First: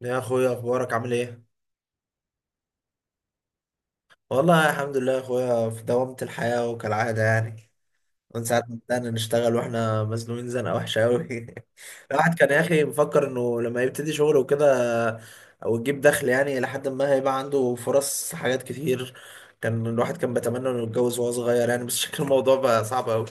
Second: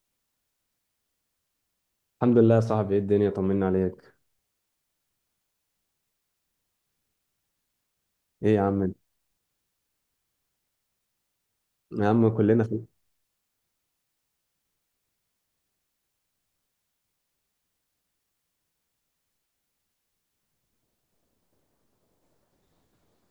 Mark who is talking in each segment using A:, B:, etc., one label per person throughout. A: يا اخويا، اخبارك عامل ايه؟
B: الحمد لله يا صاحبي، ايه الدنيا؟ طمنا عليك.
A: والله الحمد لله يا اخويا، في دوامة الحياة وكالعادة يعني. من
B: ايه يا
A: ساعة ما
B: عم؟
A: بدأنا نشتغل واحنا مزنوقين زنقة وحشة قوي.
B: يا عم
A: الواحد كان يا
B: كلنا
A: اخي
B: في.
A: مفكر انه لما يبتدي شغل وكده او يجيب دخل، يعني لحد ما هيبقى عنده فرص حاجات كتير. كان الواحد كان بيتمنى انه يتجوز وهو صغير يعني، بس شكل الموضوع بقى صعب قوي.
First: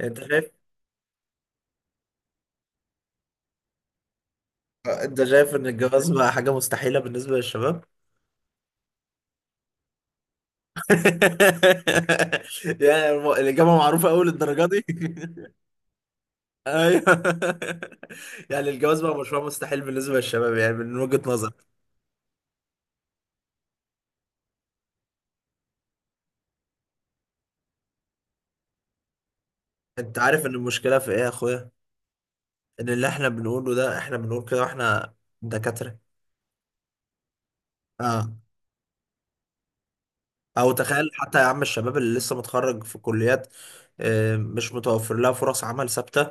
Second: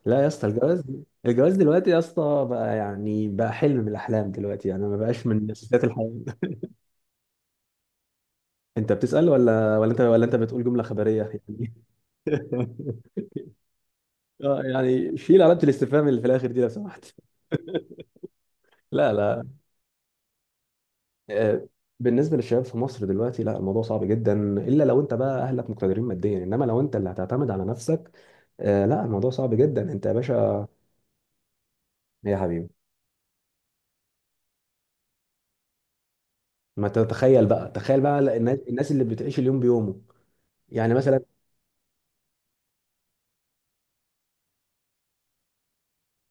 A: انت
B: لا يا اسطى،
A: شايف؟
B: الجواز، الجواز دلوقتي يا اسطى بقى يعني بقى حلم من الاحلام دلوقتي، يعني ما
A: انت
B: بقاش من
A: شايف ان
B: اساسيات
A: الجواز
B: الحياه.
A: بقى حاجة مستحيلة بالنسبة للشباب؟
B: انت بتسأل ولا انت بتقول جمله خبريه يعني؟
A: يعني الإجابة معروفة أوي
B: اه
A: للدرجة دي.
B: يعني شيل علامه الاستفهام اللي في الاخر دي لو
A: ايوه.
B: سمحت.
A: يعني الجواز
B: لا
A: بقى مشروع
B: لا
A: مستحيل بالنسبه للشباب، يعني من وجهه نظر.
B: آه، بالنسبه للشباب في مصر دلوقتي، لا الموضوع صعب جدا، الا لو انت بقى اهلك مقتدرين ماديا، انما لو انت اللي هتعتمد على نفسك، آه، لا الموضوع صعب جدا انت يا
A: انت عارف ان
B: باشا.
A: المشكله في ايه يا اخويا؟
B: يا حبيبي،
A: ان اللي احنا بنقوله ده، احنا بنقول كده واحنا دكاتره.
B: ما انت تتخيل بقى، تخيل بقى
A: اه.
B: الناس، اللي بتعيش اليوم بيومه.
A: او
B: يعني
A: تخيل
B: مثلا،
A: حتى يا عم الشباب اللي لسه متخرج في كليات، آه، مش متوفر لها فرص عمل ثابته،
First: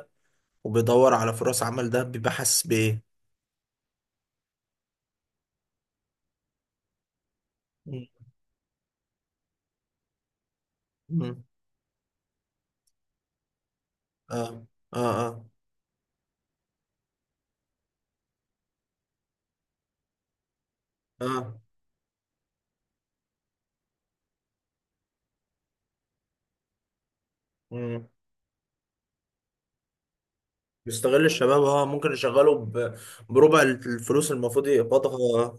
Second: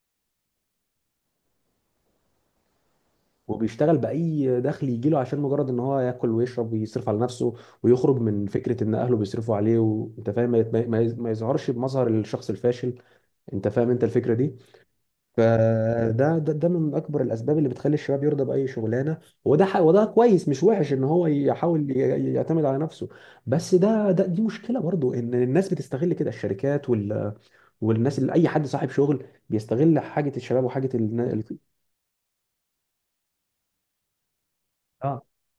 A: وبيدور على فرص عمل، ده بيبقى حاسس بايه؟
B: وبيشتغل بأي دخل يجيله عشان مجرد ان هو ياكل ويشرب ويصرف على نفسه،
A: مم.
B: ويخرج من فكرة ان اهله بيصرفوا عليه، وانت فاهم، ما
A: مم.
B: يظهرش بمظهر الشخص الفاشل. انت فاهم انت الفكرة
A: اه.
B: دي؟
A: اه. اه.
B: فده ده ده من اكبر الاسباب اللي بتخلي الشباب يرضى بأي شغلانه. وده كويس مش وحش ان هو
A: اه.
B: يحاول يعتمد على نفسه. بس ده دي مشكلة برضو، ان الناس بتستغل كده، الشركات وال...
A: مم.
B: والناس اللي اي حد صاحب شغل بيستغل حاجه الشباب وحاجه
A: بيستغل الشباب، اه، ممكن يشغله بربع الفلوس المفروض
B: اه.
A: يقبضها.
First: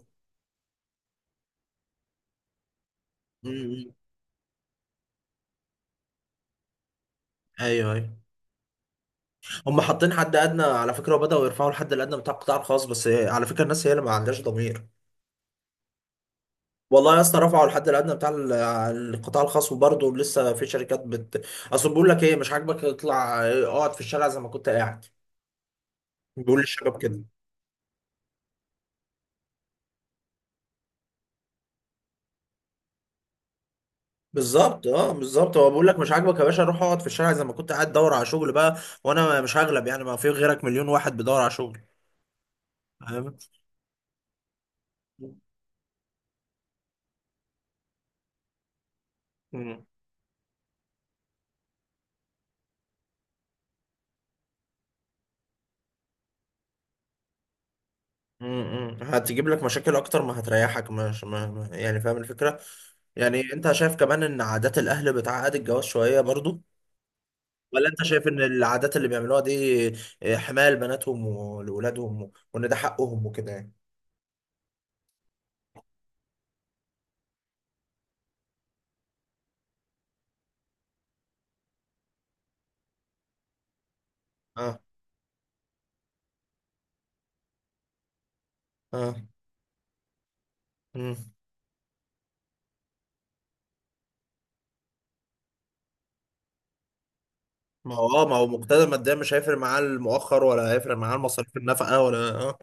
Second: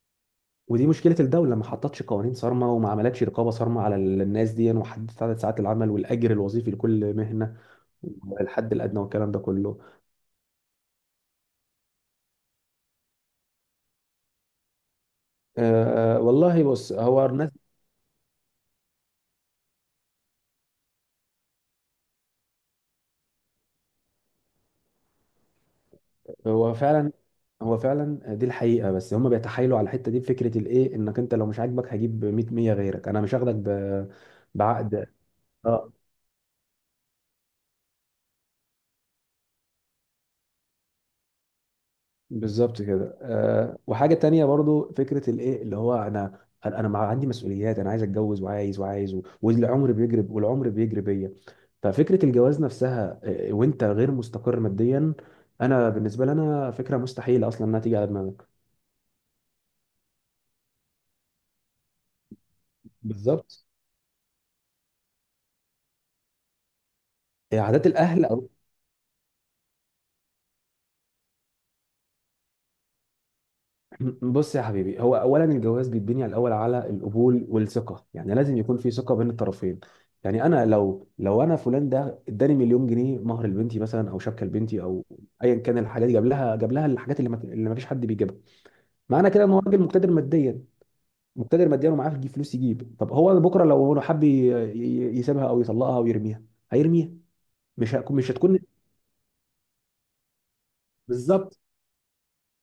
B: ودي مشكله، الدوله ما حطتش قوانين صارمه، وما عملتش رقابه صارمه على الناس دي، وحددت عدد ساعات العمل والاجر الوظيفي لكل مهنه،
A: ايوه، ايوه.
B: والحد الادنى والكلام ده كله.
A: هم حاطين حد ادنى على فكره، وبداوا يرفعوا الحد الادنى بتاع القطاع الخاص، بس على فكره الناس هي اللي ما عندهاش ضمير.
B: آه، والله بص
A: والله يا
B: هو
A: اسطى،
B: الناس.
A: رفعوا الحد الادنى بتاع القطاع الخاص وبرضه لسه في شركات اصل بيقول لك ايه مش عاجبك اطلع اقعد في الشارع زي ما كنت قاعد. بيقول
B: هو
A: للشباب
B: فعلا،
A: كده.
B: هو فعلا دي الحقيقه، بس هم بيتحايلوا على الحته دي بفكره الايه، انك انت لو مش عاجبك هجيب 100 غيرك، انا مش هاخدك ب...
A: بالظبط،
B: بعقد.
A: اه، بالظبط. هو بيقول
B: اه
A: لك مش عاجبك يا باشا، روح اقعد في الشارع زي ما كنت قاعد، دور على شغل بقى. وانا مش هغلب، يعني ما في غيرك، مليون واحد بيدور على شغل.
B: بالظبط كده. وحاجه تانية برضو فكره الايه اللي هو، انا مع عندي مسؤوليات، انا عايز اتجوز وعايز،
A: فاهم؟
B: والعمر بيجري، والعمر بيجري بيا. ففكره الجواز نفسها، آه، وانت غير مستقر ماديا، انا بالنسبه لي انا فكره مستحيله اصلا انها تيجي على دماغك.
A: هتجيب لك مشاكل اكتر ما هتريحك، مش يعني فاهم الفكره. يعني
B: بالظبط.
A: انت شايف كمان ان عادات الاهل بتعقد الجواز شويه برضو؟
B: آه، عادات
A: ولا انت
B: الاهل.
A: شايف ان العادات اللي بيعملوها دي، آه، حمايه لبناتهم ولولادهم وان ده حقهم وكده يعني.
B: بص يا حبيبي، هو اولا الجواز بيتبني على الاول على القبول والثقه، يعني لازم يكون في ثقه بين الطرفين. يعني انا لو انا فلان ده اداني مليون جنيه مهر لبنتي مثلا، او شبكه
A: اه.
B: لبنتي، او ايا كان الحاجات، جاب لها الحاجات اللي ما، اللي ما فيش حد بيجيبها،
A: اه.
B: معنى كده ان هو راجل مقتدر ماديا.
A: امم.
B: مقتدر ماديا ومعاه يجيب فلوس يجيب. طب هو بكره لو هو حب يسيبها او يطلقها او يرميها، هيرميها. مش
A: ما
B: هكون
A: هو اه
B: مش
A: ما هو
B: هتكون.
A: مقتدر ماديا، مش هيفرق معاه المؤخر ولا هيفرق معاه المصاريف،
B: بالظبط.
A: النفقه ولا اه.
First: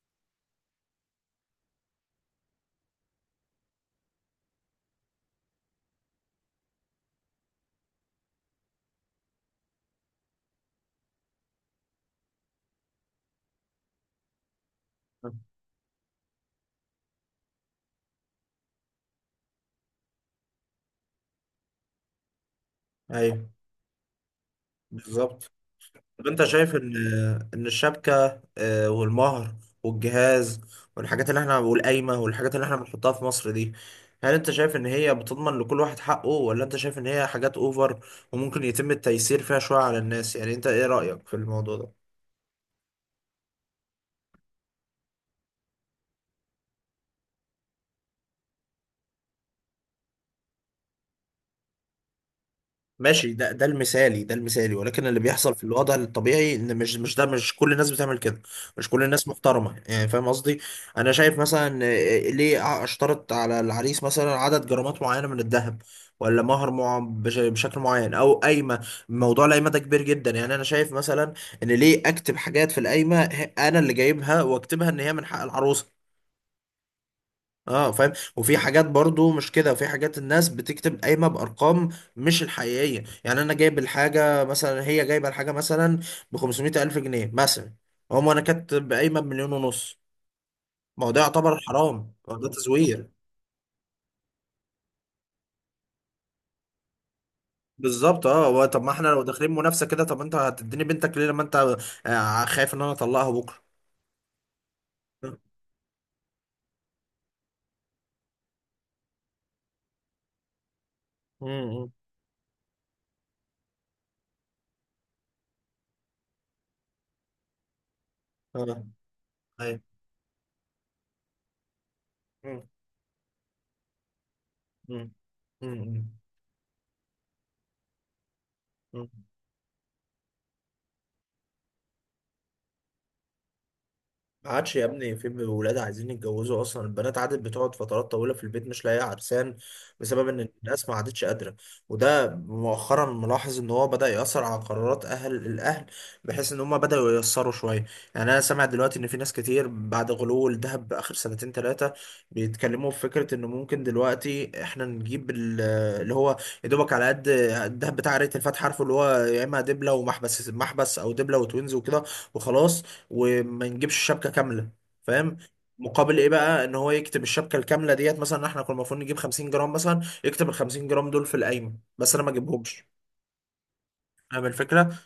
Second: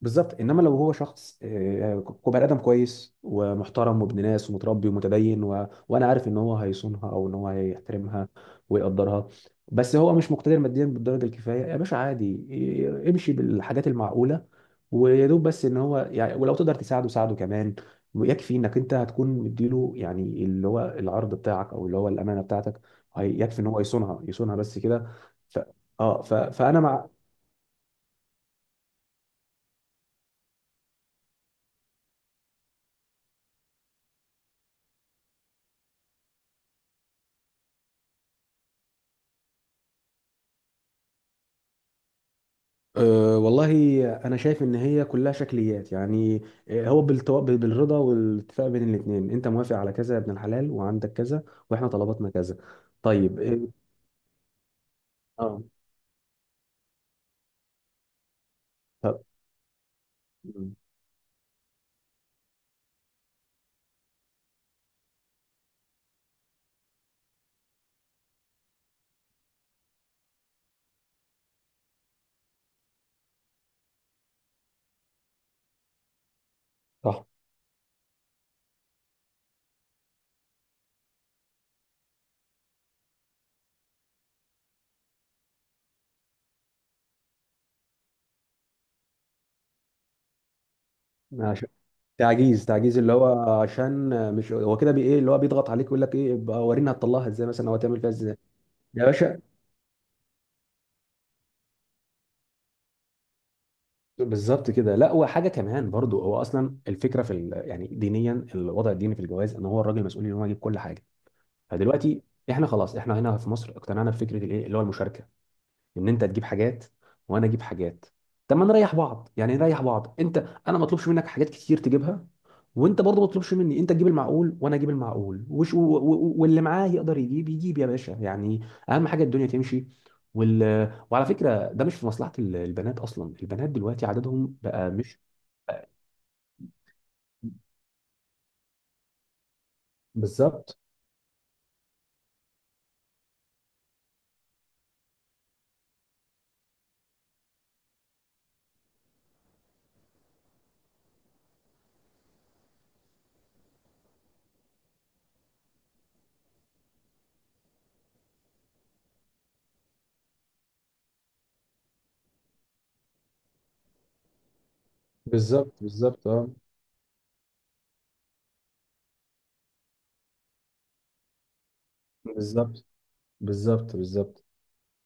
B: بالظبط، انما لو هو شخص، آه، بني ادم كويس ومحترم وابن ناس ومتربي ومتدين و... وانا عارف ان هو هيصونها، او ان هو هيحترمها ويقدرها، بس هو مش مقتدر ماديا بالدرجه الكفايه، يا باشا عادي امشي بالحاجات المعقوله. ويا دوب بس ان هو يعني، ولو تقدر تساعده ساعده كمان، ويكفي انك انت هتكون مديله، يعني اللي هو العرض بتاعك، او اللي هو الامانه بتاعتك، هي-
A: ايوه،
B: يكفي ان هو يصونها، يصونها بس كده.
A: بالظبط.
B: ف... اه
A: طب
B: ف...
A: انت شايف
B: فانا
A: ان
B: مع.
A: ان الشبكه، آه، والمهر والجهاز والحاجات اللي احنا والقايمه والحاجات اللي احنا بنحطها في مصر دي، هل انت شايف ان هي بتضمن لكل واحد حقه ولا انت شايف ان هي حاجات اوفر وممكن يتم التيسير فيها شويه على الناس، يعني انت ايه رايك في الموضوع ده؟
B: والله، أنا شايف إن هي كلها شكليات يعني. آه، هو بالرضا والاتفاق بين الاتنين، أنت موافق على كذا يا ابن الحلال، وعندك كذا، وإحنا طلباتنا كذا.
A: ماشي،
B: طيب
A: ده
B: أه.
A: المثالي، ده المثالي، ولكن اللي بيحصل
B: آه،
A: في الوضع الطبيعي ان مش مش كل الناس بتعمل كده. مش كل
B: طب.
A: الناس محترمه، يعني فاهم قصدي؟
B: مم،
A: انا شايف مثلا، آه، ليه اشترط على العريس مثلا عدد جرامات معينه من الذهب؟ ولا مهر مع بشكل معين، او قايمه؟ موضوع القايمه ده كبير جدا، يعني انا شايف مثلا ان ليه اكتب حاجات في القايمه، انا اللي جايبها واكتبها ان هي من حق العروسه.
B: صح.
A: اه، فاهم؟ وفي حاجات برضو مش كده، وفي حاجات الناس بتكتب قايمه بارقام مش الحقيقيه. يعني انا جايب الحاجه مثلا، هي جايبه الحاجه مثلا ب 500 الف جنيه مثلا، انا كاتب قايمه بمليون ونص. ما هو ده يعتبر
B: عشان
A: حرام، هو ده
B: تعجيز، تعجيز
A: تزوير.
B: اللي هو، عشان، آه، مش هو كده بي إيه اللي هو بيضغط عليك، يقول لك إيه بقى ورينا هتطلعها إزاي مثلا، أو هتعمل فيها
A: بالظبط،
B: إزاي؟
A: اه. هو طب ما
B: يا
A: احنا لو
B: باشا.
A: داخلين منافسه كده، طب انت هتديني بنتك ليه لما انت، آه، خايف ان انا اطلقها بكره؟
B: بالظبط كده. لا وحاجة كمان برضو، هو أصلا الفكرة في ال... يعني دينيا، الوضع الديني في الجواز، إن هو الراجل مسؤول إن هو يجيب كل حاجة.
A: امم.
B: فدلوقتي احنا هنا في مصر اقتنعنا بفكره الايه اللي هو المشاركه، ان انت تجيب حاجات، وانا اجيب حاجات. طب ما
A: اه.
B: نريح بعض، يعني
A: ايوه.
B: نريح بعض انت، انا ما اطلبش منك حاجات كتير تجيبها،
A: مم،
B: وانت برضه ما تطلبش مني، انت تجيب المعقول وانا اجيب
A: مم،
B: المعقول،
A: مم،
B: واللي معاه يقدر يجيب، يجيب يا باشا يعني.
A: مم.
B: اهم حاجه الدنيا تمشي. وال... وعلى فكره ده مش في مصلحه البنات اصلا، البنات دلوقتي
A: ما
B: عددهم
A: عادش يا
B: بقى
A: ابني،
B: مش...
A: في ولاد عايزين يتجوزوا اصلا؟ البنات عادت بتقعد فترات طويله في البيت مش لاقيه عرسان، بسبب ان
B: بالظبط
A: الناس ما عادتش قادره. وده مؤخرا، ملاحظ ان هو بدا ياثر على قرارات الاهل، بحيث ان هم بداوا ييسروا شويه. يعني انا سامع دلوقتي ان في ناس كتير، بعد غلو الذهب اخر سنتين ثلاثه، بيتكلموا في فكره انه ممكن دلوقتي احنا نجيب اللي هو يا دوبك على قد الذهب بتاع ريت الفاتحه، عارفه اللي هو يا اما دبله ومحبس محبس، او دبله وتوينز وكده، وخلاص، وما نجيبش الشبكه كامله. فاهم؟
B: بالظبط
A: مقابل
B: بالظبط
A: ايه
B: اه
A: بقى؟ ان هو يكتب الشبكه الكامله ديت، مثلا احنا كنا المفروض نجيب 50 جرام مثلا، يكتب ال 50 جرام دول في القايمه، بس انا ما
B: بالظبط
A: اجيبهمش.
B: بالظبط.
A: فاهم الفكره؟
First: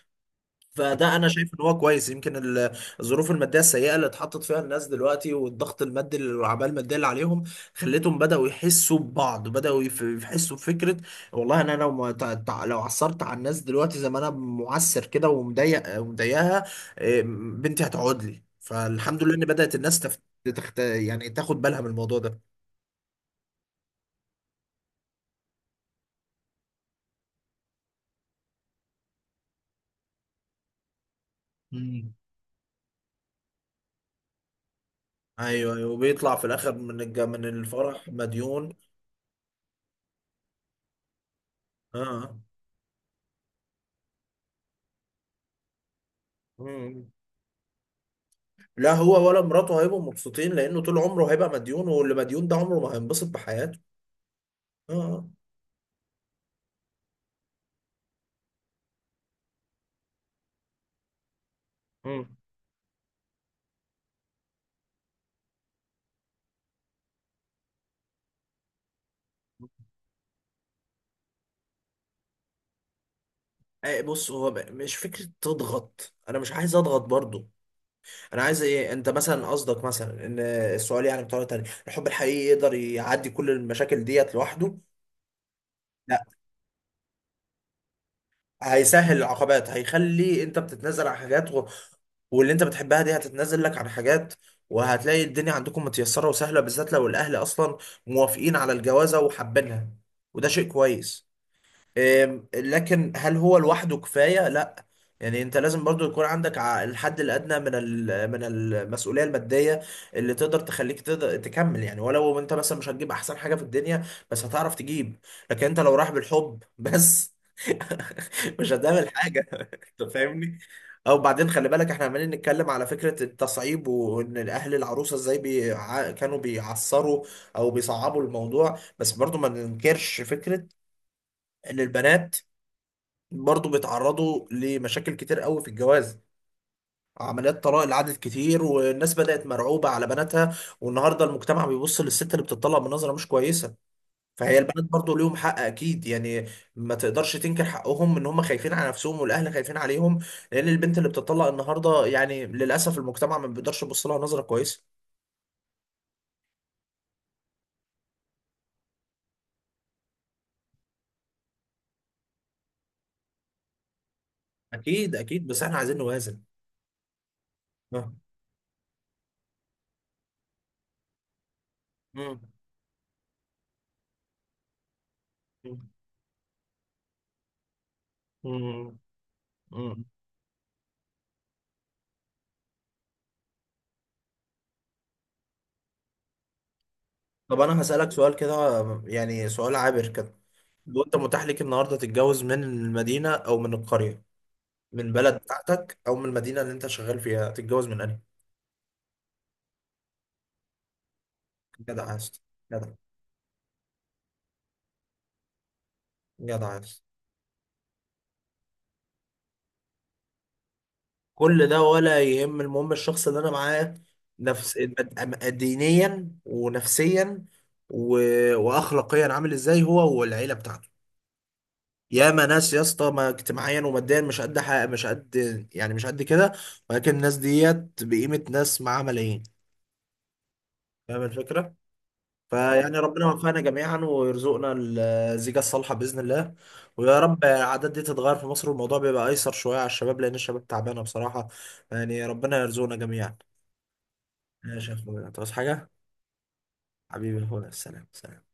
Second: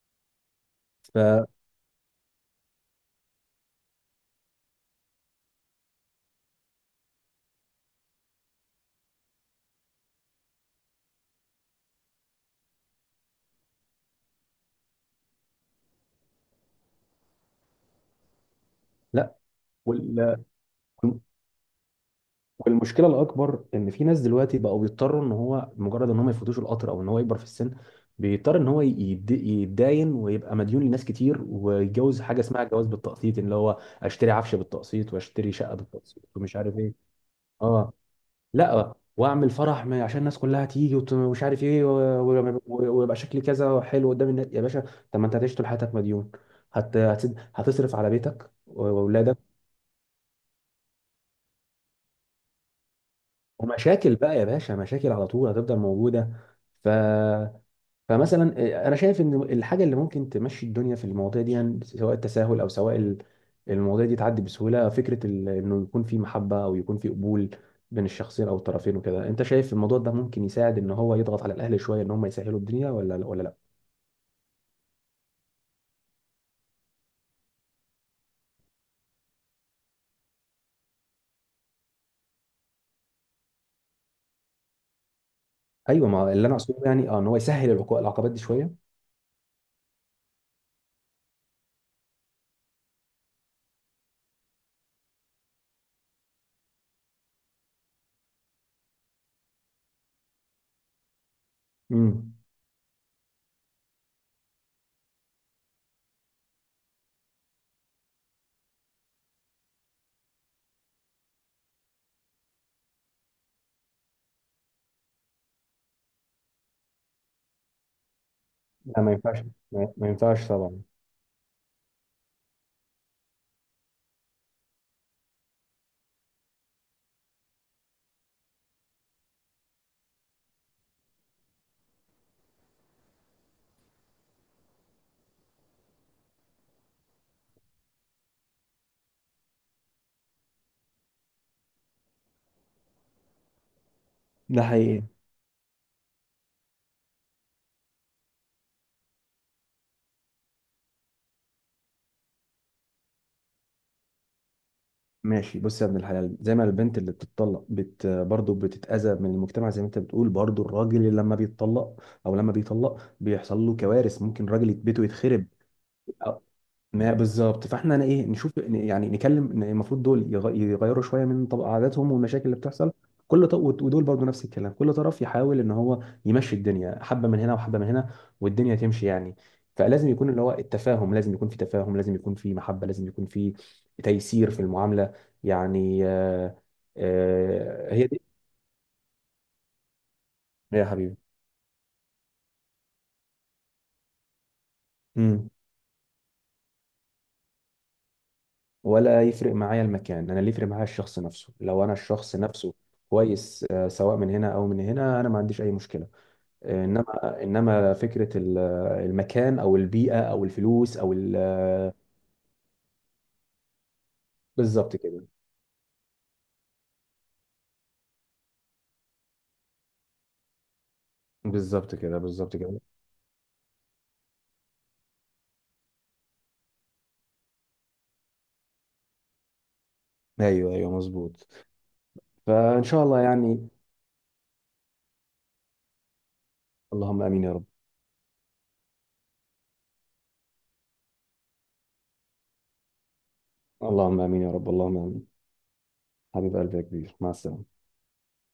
A: فده
B: ف...
A: انا شايف ان هو كويس، يمكن الظروف الماديه السيئه اللي اتحطت فيها الناس دلوقتي، والضغط المادي والعباءه الماديه اللي عليهم، خلتهم بداوا يحسوا ببعض، بداوا يحسوا بفكره والله انا لو ما تع- تع- لو عثرت على الناس دلوقتي زي ما انا معسر كده ومضايق ومضايقها. إيه، بنتي هتقعد لي. فالحمد لله
B: لا.
A: ان بدات الناس
B: وال-
A: يعني تاخد بالها من الموضوع ده.
B: والمشكله الاكبر ان في ناس دلوقتي بقوا بيضطروا، ان هو مجرد ان هم يفوتوش القطر، او ان هو يكبر في السن، بيضطر ان هو يتداين ويبقى مديون لناس كتير،
A: مم.
B: ويتجوز حاجه اسمها جواز بالتقسيط، اللي هو اشتري عفش بالتقسيط، واشتري شقه
A: ايوه، ايوه.
B: بالتقسيط،
A: وبيطلع في
B: ومش
A: الاخر،
B: عارف ايه.
A: من
B: اه.
A: الفرح مديون.
B: لا واعمل فرح عشان الناس كلها تيجي ومش عارف ايه
A: اه.
B: ويبقى شكلي كذا حلو قدام الناس يا باشا. طب ما انت هتعيش طول حياتك مديون.
A: آه.
B: هتصرف على بيتك
A: لا هو
B: واولادك.
A: ولا مراته هيبقوا مبسوطين، لانه طول عمره هيبقى مديون، واللي مديون ده عمره ما هينبسط بحياته.
B: ومشاكل بقى يا باشا،
A: اه.
B: مشاكل على
A: آه.
B: طول هتفضل موجودة. ف... فمثلا، آه، انا شايف ان الحاجة اللي ممكن تمشي الدنيا في المواضيع دي، يعني سواء
A: مم.
B: التساهل، او سواء المواضيع دي تعدي بسهولة، فكرة ال... انه يكون في محبة، او يكون في قبول بين الشخصين او الطرفين وكده. انت شايف الموضوع ده ممكن يساعد ان هو يضغط على الاهل شوية ان هم يسهلوا الدنيا، ولا لا؟
A: آه، بص هو مش فكرة تضغط، انا مش عايز اضغط برضو. انا عايز ايه انت مثلا قصدك مثلا؟ ان السؤال يعني بطريقة تانية، الحب الحقيقي يقدر يعدي كل المشاكل ديت لوحده؟
B: ايوه،
A: لا.
B: ما اللي انا اقصده يعني اه، ان هو يسهل العقبات دي شوية.
A: هيسهل العقبات، هيخلي انت بتتنازل عن حاجات واللي انت بتحبها دي هتتنازل لك عن حاجات، وهتلاقي الدنيا عندكم متيسرة وسهلة، بالذات لو الاهل اصلا موافقين على الجوازة وحابينها. وده شيء كويس.
B: امم.
A: إم، لكن هل هو لوحده كفاية؟ لا. يعني انت لازم برضو يكون عندك الحد الادنى من المسؤوليه الماديه اللي تقدر تخليك تقدر تكمل، يعني ولو انت مثلا مش هتجيب احسن حاجه في الدنيا، بس هتعرف تجيب. لكن انت لو رايح بالحب بس مش
B: لا
A: هتعمل
B: ما ينفعش،
A: حاجه.
B: ما ما
A: انت
B: ينفعش
A: فاهمني؟
B: طبعا.
A: او بعدين خلي بالك، احنا عمالين نتكلم على فكره التصعيب وان الاهل العروسه ازاي كانوا بيعصروا، او بيصعبوا الموضوع، بس برضو ما ننكرش فكره ان البنات برضو بيتعرضوا لمشاكل كتير قوي في الجواز. عمليات طلاق العدد كتير، والناس بدأت مرعوبة على بناتها، والنهاردة المجتمع بيبص للست اللي بتطلق بنظرة مش كويسة. فهي
B: ده
A: البنات
B: حقيقي.
A: برضو ليهم حق أكيد يعني. ما تقدرش تنكر حقهم، إن هم خايفين على نفسهم والأهل خايفين عليهم، لأن البنت اللي بتطلق النهاردة يعني للأسف المجتمع ما بيقدرش يبص لها نظرة كويسة.
B: ماشي بص يا ابن الحلال، زي ما البنت اللي بتطلق بت برضه بتتأذى من المجتمع، زي ما انت بتقول، برضه الراجل اللي لما بيتطلق او لما بيطلق بيحصل له كوارث، ممكن راجل بيته
A: أكيد، أكيد.
B: يتخرب.
A: بس إحنا عايزين نوازن.
B: ما بالظبط، فاحنا انا
A: آه.
B: ايه نشوف يعني نكلم إن المفروض دول يغيروا شويه من طب عاداتهم،
A: مم.
B: والمشاكل اللي بتحصل كل طرف، ودول برضو نفس الكلام، كل طرف يحاول ان هو يمشي الدنيا، حبه من هنا وحبه من هنا، والدنيا
A: مم.
B: تمشي يعني.
A: مم.
B: فلازم يكون اللي هو التفاهم، لازم يكون في تفاهم، لازم يكون في محبه، لازم يكون في تيسير في المعامله. يعني آه،
A: طب أنا
B: آه، هي
A: هسألك
B: دي.
A: سؤال كده، يعني سؤال عابر كده.
B: يا
A: لو انت
B: حبيبي.
A: متاح ليك النهارده تتجوز من المدينه او من القريه، من بلد بتاعتك او من المدينه اللي انت شغال فيها، تتجوز من انهي؟
B: ولا يفرق معايا المكان، انا اللي يفرق معايا الشخص نفسه، لو انا
A: جدع
B: الشخص
A: عايز.
B: نفسه
A: جدع.
B: كويس آه، سواء من هنا او من هنا، انا ما عنديش اي مشكله.
A: جدع
B: آه،
A: عايز.
B: انما فكره آه، المكان او البيئه او الفلوس او
A: كل ده
B: آه،.
A: ولا يهم، المهم الشخص اللي انا معاه، نفس
B: بالظبط كده
A: دينيا ونفسيا و... واخلاقيا عامل ازاي هو والعيله بتاعته.
B: بالظبط كده.
A: ياما
B: بالظبط
A: ناس يا
B: كده.
A: اسطى ما اجتماعيا وماديا مش قد حاجه، مش قد يعني مش قد كده، ولكن الناس ديت بقيمه ناس معاها ملايين.
B: ايوه ايوه
A: فاهم
B: مظبوط.
A: الفكره؟
B: فان
A: فيعني
B: شاء الله
A: ربنا يوفقنا
B: يعني.
A: جميعا ويرزقنا الزيجة الصالحة بإذن الله. ويا
B: اللهم
A: رب
B: امين يا رب،
A: العادات دي تتغير في مصر، والموضوع بيبقى أيسر شوية على الشباب، لأن الشباب تعبانة بصراحة. يعني ربنا يرزقنا جميعا.
B: اللهم امين يا رب،
A: ماشي يا
B: اللهم امين.
A: أخويا، تعوز حاجة؟
B: حبيب قلبي يا كبير، مع
A: حبيبي يا أخويا،
B: السلامه.
A: سلام، سلام.